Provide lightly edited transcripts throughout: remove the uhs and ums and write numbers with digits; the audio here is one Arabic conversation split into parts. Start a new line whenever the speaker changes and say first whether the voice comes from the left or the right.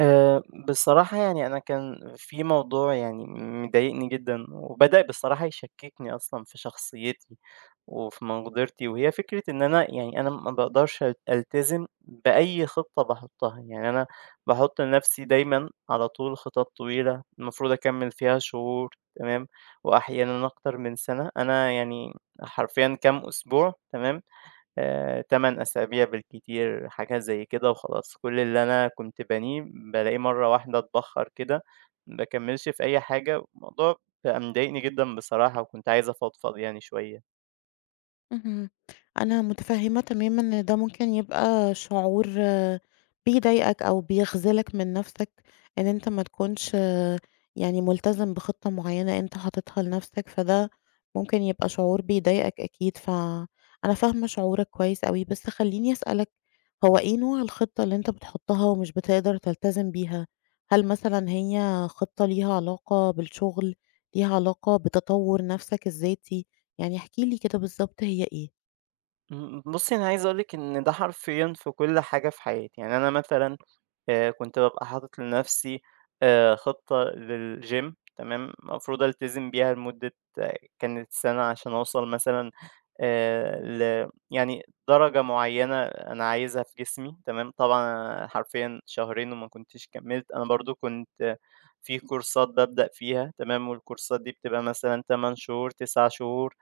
right: آآ، بصراحة يعني أنا كان في موضوع يعني مضايقني جدًا، وبدأ بصراحة يشككني أصلًا في شخصيتي، وفي مقدرتي، وهي فكرة إن أنا يعني أنا ما باقدرش ألتزم بأي خطة باحطها، يعني أنا باحط لنفسي دايمًا على طول خطط طويلة المفروض أكمّل فيها شهور تمام، وأحيانًا أكتر من سنة، أنا يعني حرفيًا كام أسبوع تمام 8 أسابيع بالكتير، حاجة زي كده وخلاص. كل اللي أنا كنت بانيه بالاقيه مرّة واحدة اتبخّر كده، ما باكمّلش في أي حاجة، الموضوع بقى مضايقني جدًا بصراحة وكنت عايز أفضفض يعني شوية.
left: اهم. أنا متفهمة تمامًا إن ده ممكن يبقى شعور بيضايقك أو بيخذلك من نفسك، إن أنت ما تكونش يعني ملتزم بخطة معينة أنت حاططها لنفسك، فده ممكن يبقى شعور بيضايقك أكيد، فأنا فاهمة شعورك كويس أوي. بس خلّيني أسألك، هو إيه نوع الخطة اللي أنت بتحطها ومش بتقدر تلتزم بيها؟ هل مثلًا هي خطة ليها علاقة بالشغل، ليها علاقة بتطور نفسك الذاتي؟ يعني احكِ لي كده بالضبط هي إيه؟
right: بُصّي أنا عايز أقول لِك إن ده حرفيًا في كل حاجة في حياتي، يعني أنا مثلًا كنت بابقى حاطط لنَفْسي خطة للgym تمام، المفروض ألتزم بيها لمدة آه، كانت سَنة عشان أوصل مثلًا آآ ل يعني درجة معيّنة أنا عايزها في جسمي تمام، طبعًا أنا حرفيًا شهرين وما كنتش كمّلت، أنا برضه كنت آه، في كورسات بابدأ فيها تمام، والكورسات دي بتبقى مثلًا 8 شهور، 9 شهور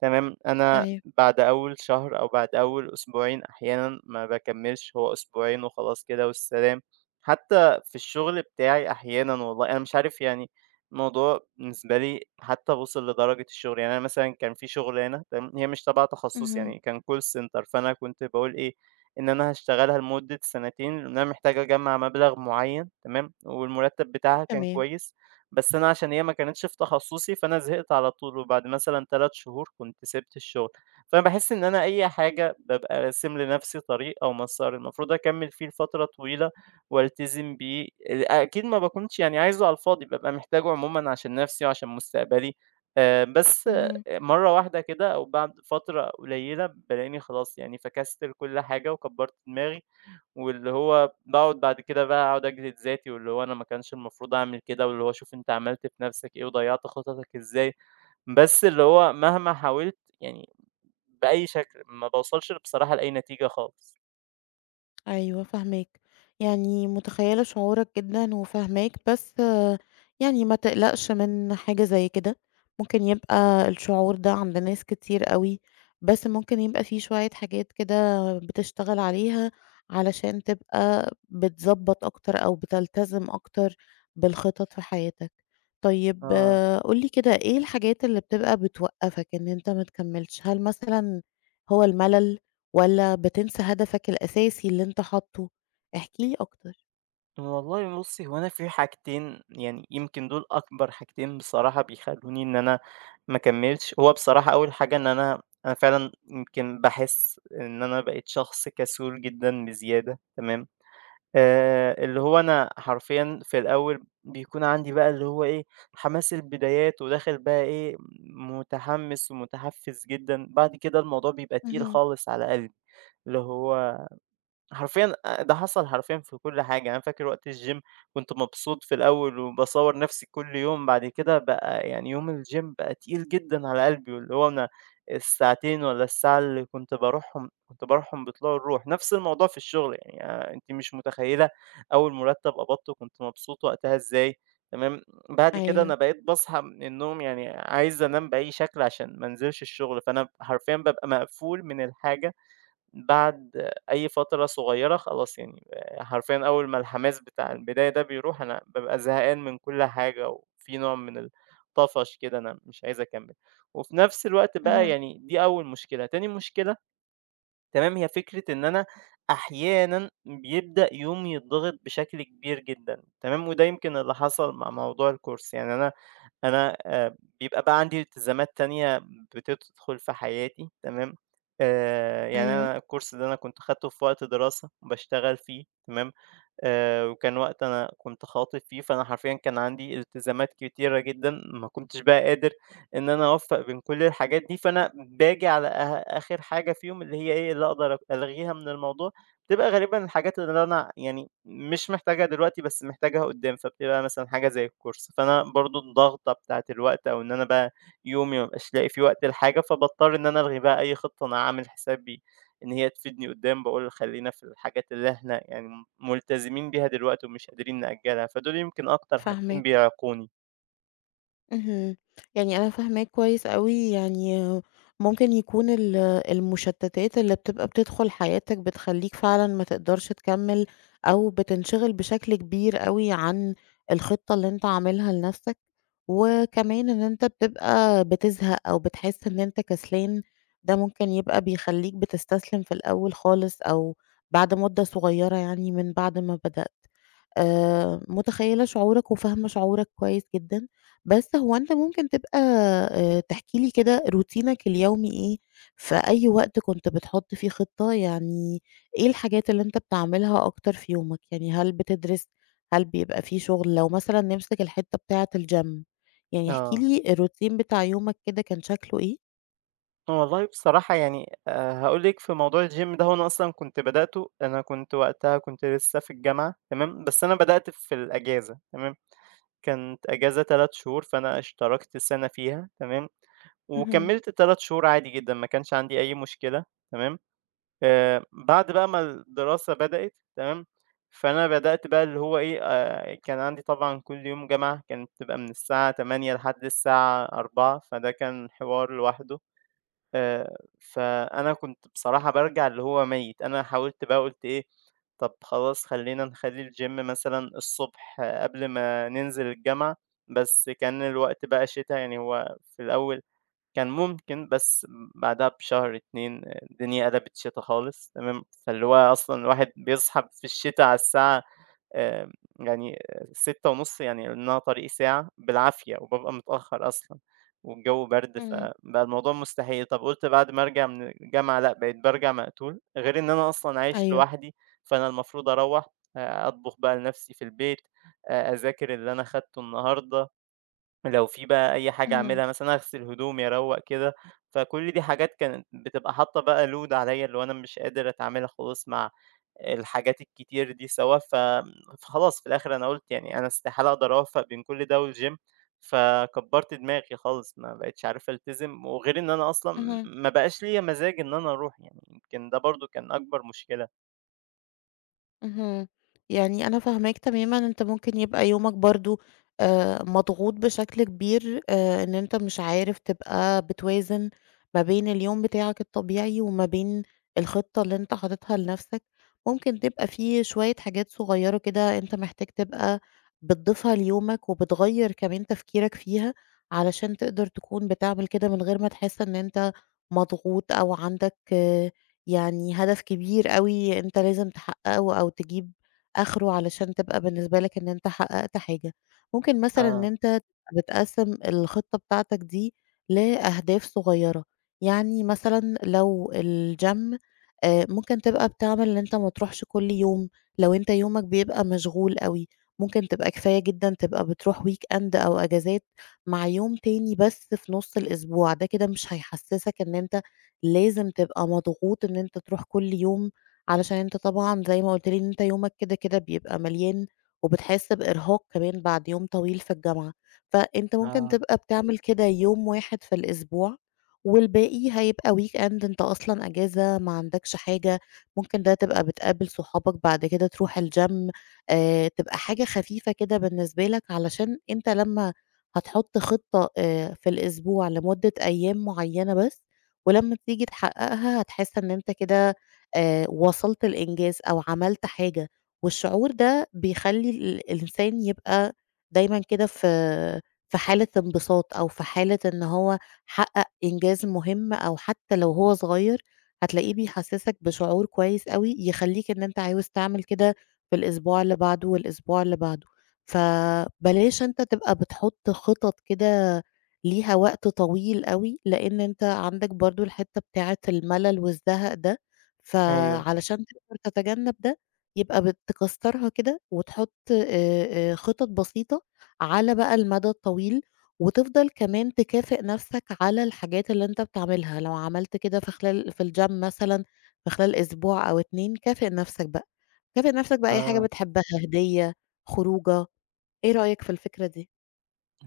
right: تمام، أنا
left: أيوه،
right: بعد أول شهر أو بعد أول أسبوعين أحيانًا ما باكمّلش، هو أسبوعين وخلاص كده والسلام. حتى في الشغل بتاعي أحيانًا والله، أنا مش عارف يعني الموضوع بالنسبة لي حتى وصل لدرجة الشغل، يعني أنا مثلًا كان في شغلانة تمام، هي مش تبع تخصصي
left: اهم،
right: يعني كان call center فأنا كنت باقول إيه، إن أنا هاشتغلها لمدة سنتين، لأن أنا محتاج أجمّع مبلغ معيّن تمام، والمرتب بتاعها كان
left: تمام،
right: كويس، بس أنا عشان هي ما كانتش في تخصصي فأنا زهقت على طول، وبعد مثلًا 3 شهور كنت سِبت الشغل، فأنا باحس إن أنا أي حاجة بابقى راسم لنفسي طريق أو مسار المفروض أكمّل فيه لفترة طويلة والتزم بيه، أكيد ما باكونش يعني عايزه على الفاضي، بابقى محتاجه عمومًا عشان نَفْسي وعشان مستقبلي، بس
left: اهم،
right: مرّة واحدة كده أو بعد فترة قليلة بالاقيني خلاص يعني فكَسْتل كل حاجة وكبّرت دماغي، واللي هو باقعد بعد كده بقى أقعد أجلد ذاتي واللي هو أنا ما كانش المفروض أعمل كده، واللي هو شوف أنت عملت في نَفْسك إيه وضيّعت خططك إزاي، بس اللي هو مهما حاولت يعني بأي شكل ما باوصلش بصراحة لأي نتيجة خالص.
left: أيوه فاهماك، يعني متخيّلة شعورك جدًا وفاهماك، بس يعني ما تقلقش من حاجة زي كده، ممكن يبقى الشعور ده عند ناس كتير أوي، بس ممكن يبقى في شوية حاجات كده بتشتغل عليها علشان تبقى بتضبّط أكتر أو بتلتزم أكتر بالخطط في حياتك. طيب
right: آه.
left: قُل لي كده إيه الحاجات اللي بتبقى بتوقّفك إن أنت ما تكمّلش؟ هل مثلًا هو الملل؟ والّا بتنسى هدفك الأساسي اللي أنت حاطّه؟ احكِ لي أكتر.
right: والله بُصّي، هو أنا في حاجتين يعني يمكن دول أكبر حاجتين بصراحة بيخلّوني إن أنا ما أكمّلش. هو بصراحة أول حاجة إن أنا فعلًا يمكن باحس إن أنا بقيت شخص كسول جدًا بزيادة تمام، اللي هو أنا حرفيًا في الأول بيكون عندي بقى اللي هو إيه، حماس البدايات وداخل بقى إيه، متحمّس ومتحفّز جدًا، بعد كده الموضوع بيبقى تقيل
left: اهم.
right: خالص على قلبي، اللي هو حرفيًا ده حصل حرفيًا في كل حاجة، أنا فاكر وقت الgym كنت مبسوط في الأول وباصور نفسي كل يوم، بعد كده بقى يعني يوم الgym بقى تقيل جدًا على قلبي، واللي هو أنا الساعتين والّا الساعة اللي كنت باروحهم كنت باروحهم بطلوع الروح، نفس الموضوع في الشغل يعني أنتِ مش متخيلة أول مرتب قبضته كنت مبسوط وقتها إزاي، تمام، بعد كده أنا
left: أيوه.
right: بقيت باصحى من النوم يعني عايز أنام بأي شكل عشان ما انزلش الشغل، فأنا حرفيًا بابقى مقفول من الحاجة بعد أي فترة صغيرة خلاص يعني حرفيًا أول ما الحماس بتاع البداية ده بيروح أنا بابقى زهقان من كل حاجة، وفي نوع من الطفش كده أنا مش عايز أكمّل. وفي نفس الوقت بقى
left: اهم.
right: يعني دي أول مشكلة، تاني مشكلة تمام، هي فكرة إن أنا أحيانًا بيبدأ يومي يتضغط بشكل كبير جدًا، تمام، وده يمكن اللي حصل مع موضوع الCourse يعني أنا بيبقى بقى عندي التزامات تانية بتدخل في حياتي تمام، يعني
left: أيوه،
right: أنا الكورس ده أنا كنت خدته في وقت دراسة باشتغل فيه تمام، وكان وقت أنا كنت خاطب فيه، فأنا حرفيًا كان عندي التزامات كتيرة جدًا، ما كنتش بقى قادر إن أنا أوفّق بين كل الحاجات دي، فأنا باجي على أه آخر حاجة فيهم اللي هي إيه، اللي أقدر ألغيها من الموضوع. بتبقى غالبًا الحاجات اللي أنا يعني مش محتاجها دلوقتي بس محتاجها قدّام، فبتبقى مثلًا حاجة زي الكورس، فأنا برضه الضغطة بتاعة الوقت أو إن أنا بقى يومي ما بابقاش لاقي فيه وقت لحاجة، فباضطر إن أنا ألغي بقى أي خطة أنا عامل حسابي إن هي تفيدني قدّام، باقول خلّينا في الحاجات اللي إحنا يعني ملتزمين بيها دلوقتي ومش قادرين نأجّلها، فدول يمكن أكتر حاجتين
left: فاهماك.
right: بيعيقوني.
left: اهم. يعني أنا فاهماك كويس أوي، يعني ممكن يكون المشتتات اللي بتبقى بتدخل حياتك بتخلّيك فعلًا ما تقدرش تكمّل، أو بتنشغل بشكل كبير أوي عن الخطة اللي أنت عاملها لنفسك، وكمان إن أنت بتبقى بتزهق أو بتحس إن أنت كسلان، ده ممكن يبقى بيخلّيك بتستسلم في الأول خالص أو بعد مدة صغيرة يعني من بعد ما بدأت. متخيّلة شعورك وفاهمة شعورك كويس جدًا، بس هو أنت ممكن تبقى تحكي لي كده روتينك اليومي إيه؟ في أي وقت كنت بتحُط فيه خطة؟ يعني إيه الحاجات اللي أنت بتعملها أكتر في يومك؟ يعني هل بتدرس، هل بيبقى في شغل؟ لو مثلًا نمسك الحتّة بتاعة الgym، يعني احكِ
right: آه.
left: لي الروتين بتاع يومك كده كان شكله إيه؟
right: آه، والله بصراحة يعني هاقول لِك في موضوع الgym ده هو أنا أصلًا كنت بدأته أنا كنت وقتها كنت لسه في الجامعة تمام، بس أنا بدأت في الأجازة تمام، كانت أجازة 3 شهور فأنا اشتركت سَنة فيها تمام،
left: اهم،
right: وكمّلت 3 شهور عادي جدًا ما كانش عندي أي مشكلة تمام، بعد بقى ما الدراسة بدأت تمام، فأنا بدأت بقى اللي هو إيه كان عندي طبعًا كل يوم جامعة كانت بتبقى من الساعة 08:00 لحد الساعة 16:00 فده كان حوار لوحده. فأنا كنت بصراحة بارجع اللي هو ميت، أنا حاولت بقى قُلت إيه، طَب خلاص خلّينا نخلّي الgym مثلًا الصبح آه، قبل ما ننزل الجامعة، بس كان الوقت بقى شتا، يعني هو في الأول كان ممكن، بس بعدها بشهر، 2 الدنيا قلبت شتا خالص تمام، فاللي هو أصلًا الواحد بيصحى في الشتا على الساعة آمم، يعني 6:30 يعني لأنها طريقي ساعة بالعافية، وبابقى متأخر أصلًا، والجو برد،
left: إمم،
right: فبقى الموضوع مستحيل. طب قُلت بعد ما أرجع من الجامعة لأ، بقيت بارجع مقتول، غير إن أنا أصلًا عايش
left: أيوه،
right: لوحدي، فأنا المفروض أروّح أطبخ بقى لنفسي في البيت، أذاكر اللي أنا خدته النهارده، لو في بقى أي حاجة
left: اهم،
right: أعملها مثلًا أغسل هدومي، أروّق كده، فكل دي حاجات كانت بتبقى حاطة بقى load عليَّ اللي هو أنا مش قادر أتعامل خلاص مع الحاجات الكتير دي سوا، فخلاص في الآخر أنا قُلت يعني أنا استحالة أقدر أوفّق بين كل ده والgym، فكبّرت دماغي خالص، ما بقيتش عارف ألتزم، وغير إن أنا أصلًا
left: اهم.
right: ما بقاش ليّا مزاج إن أنا أروح يعني، يمكن ده برضه كان أكبر مشكلة.
left: اهم. يعني أنا فاهماك تمامًا، أنت ممكن يبقى يومك برضه مضغوط بشكل كبير، إن أنت مش عارف تبقى بتوازن ما بين اليوم بتاعك الطبيعي وما بين الخطة اللي أنت حاططها لنفسك، ممكن تبقى في شوية حاجات صغيرة كده أنت محتاج تبقى بتضيفها ليومك وبتغيّر كمان تفكيرك فيها، علشان تقدر تكون بتعمل كده من غير ما تحس إن أنت مضغوط أو عندك يعني هدف كبير أوي أنت لازم تحققه أو تجيب آخره علشان تبقى بالنسبة لك إن أنت حققت حاجة. ممكن مثلًا إن
right: آه،
left: أنت تبقى بتقسّم الخطة بتاعتك دي لأهداف صغيرة، يعني مثلًا لو الgym ممكن تبقى بتعمل إن أنت ما تروحش كل يوم، لو أنت يومك بيبقى مشغول أوي، ممكن تبقى كفاية جدًا تبقى بتروح weekend أو أجازات مع يوم تاني بس في نُص الأسبوع، ده كده مش هيحسّسك إن أنت لازم تبقى مضغوط إن أنت تروح كل يوم، علشان أنت طبعًا زي ما قُلت لي إن أنت يومك كده، كده بيبقى مليان، وبتحس بإرهاق كمان بعد يوم طويل في الجامعة، فأنت ممكن
right: آه،
left: تبقى بتعمل كده يوم واحد في الأسبوع، والباقي هيبقى weekend أنت أصلًا أجازة ما عندكش حاجة، ممكن ده تبقى بتقابل صحابك بعد كده تروح الgym تبقى حاجة خفيفة كده بالنسبة لك، علشان أنت لمّا هتحط خطة في الأسبوع لمدة أيام معينة بس، ولمّا تيجي تحققها هتحس إن أنت كده وصلت لإنجاز أو عملت حاجة، والشعور ده بيخلّي الإنسان يبقى دايمًا كده في حالة انبساط أو في حالة إن هو حقق إنجاز مهم أو حتى لو هو صغير هتلاقيه بيحسسك بشعور كويس أوي يخلّيك إن أنت عاوز تعمل كده في الأسبوع اللي بعده والأسبوع اللي بعده، فبلاش أنت تبقى بتحط خطط كده ليها وقت طويل أوي، لإن أنت عندك برضه الحتّة بتاعة الملل والزهق ده،
right: أيوه.
left: فعلشان تقدر تتجنب ده يبقى تكسّرها كده وتحُط خطط بسيطة على بقى المدى الطويل، وتفضل كمان تكافئ نَفْسك على الحاجات اللي أنت بتعملها، لو عملت كده في خلال في الgym مثلًا في خلال أسبوع أو 2 كافئ نَفْسك بقى، كافئ نَفْسك بأي حاجة
right: آه.
left: بتحبها، هدية، خروجة، إيه رأيك في الفكرة دي؟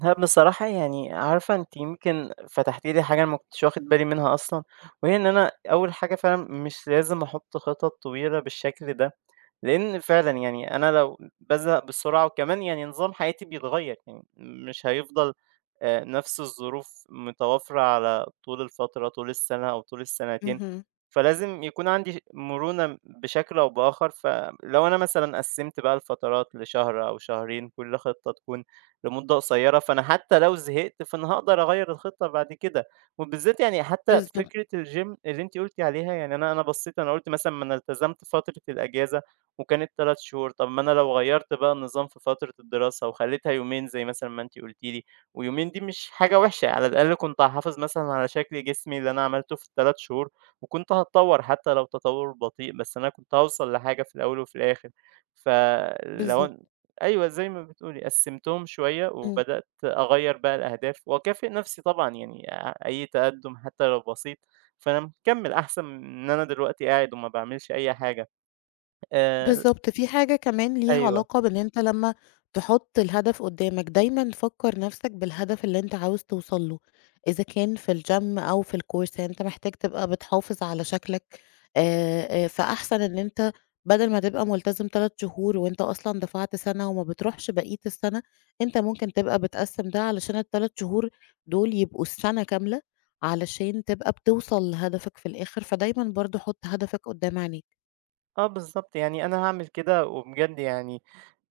right: لأ بصراحة يعني عارفة أنتِ يمكن فتحتِ لي حاجة أنا ما كنتش واخد بالي منها أصلًا، وهي إن أنا أول حاجة فعلًا مش لازم أحط خطط طويلة بالشكل ده، لإن فعلًا يعني أنا لو بازهق بسرعة وكمان يعني نظام حياتي بيتغيّر، يعني مش هيفضل نفس الظروف متوافرة على طول الفترة، طول السنة أو طول السنتين،
left: اهم،
right: فلازم يكون عندي مرونة بشكل أو بآخر. فلو أنا مثلًا قسّمت بقى الفترات لشهر أو شهرين، كل خطة تكون لمدة قصيّرة، فأنا حتى لو زهقت فأنا هاقدر أغيّر الخطة بعد كده، وبالذات يعني حتى
left: بالضبط،
right: فكرة الgym اللي أنتِ قُلتِ عليها، يعني أنا بصّيت أنا قُلت مثلًا ما أنا التزمت فترة الأجازة وكانت 3 شهور، طب ما أنا لو غيّرت بقى النظام في فترة الدراسة وخلّيتها يومين زي مثلًا ما أنتِ قُلتِ لي، ويومين دي مش حاجة وحشة، على الأقل كنت هاحافظ مثلًا على شكل جسمي اللي أنا عملته في ال3 شهور، وكنت هاتطوّر حتى لو تطوّر بطيء، بس أنا كنت هاوصل لحاجة في الأول وفي الآخر. فلو أن
left: بالضبط،
right: أيوه زي ما بتقولي، قسّمتهم شوية
left: إمم.
right: وبدأت أغيّر بقى الأهداف وأكافئ نفسي طبعًا يعني أي تقدُّم حتى لو بسيط، فأنا مكمّل أحسن من إن أنا دلوقتي قاعد وما باعملش أي حاجة. آآ
left: بالضبط، في حاجة كمان ليها
right: أيوه،
left: علاقة بإن أنت لمّا تحُط الهدف قُدّامك، دايمًا فكّر نَفْسك بالهدف اللي أنت عاوز توصل له، إذا كان في الgym أو في الcourse يعني أنت محتاج تبقى بتحافظ على شكلك فأحسن إن أنت بدل ما تبقى ملتزم 3 شهور وأنت أصلًا دفعت سَنة وما بتروحش بقية السَنة، أنت ممكن تبقى بتقسّم ده علشان ال3 شهور دول يبقوا السَنة كاملة، علشان تبقى بتوصل لهدفك في الآخر، فدايمًا برضه حُط هدفك قُدّام عينيك.
right: آه بالضبط، يعني أنا هاعمل كده وبجد يعني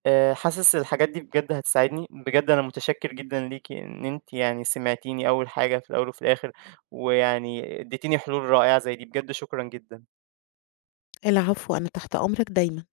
right: حاسس الحاجات دي بجد هتساعدني، بجد أنا متشكّر جدًا ليكِ إن أنتِ يعني سمعتيني أول حاجة في الأول وفي الآخر، ويعني ادّيتيني حلول رائعة زي دي، بجد شكرًا جدًا.
left: العفو، أنا تحت أمرك دايمًا.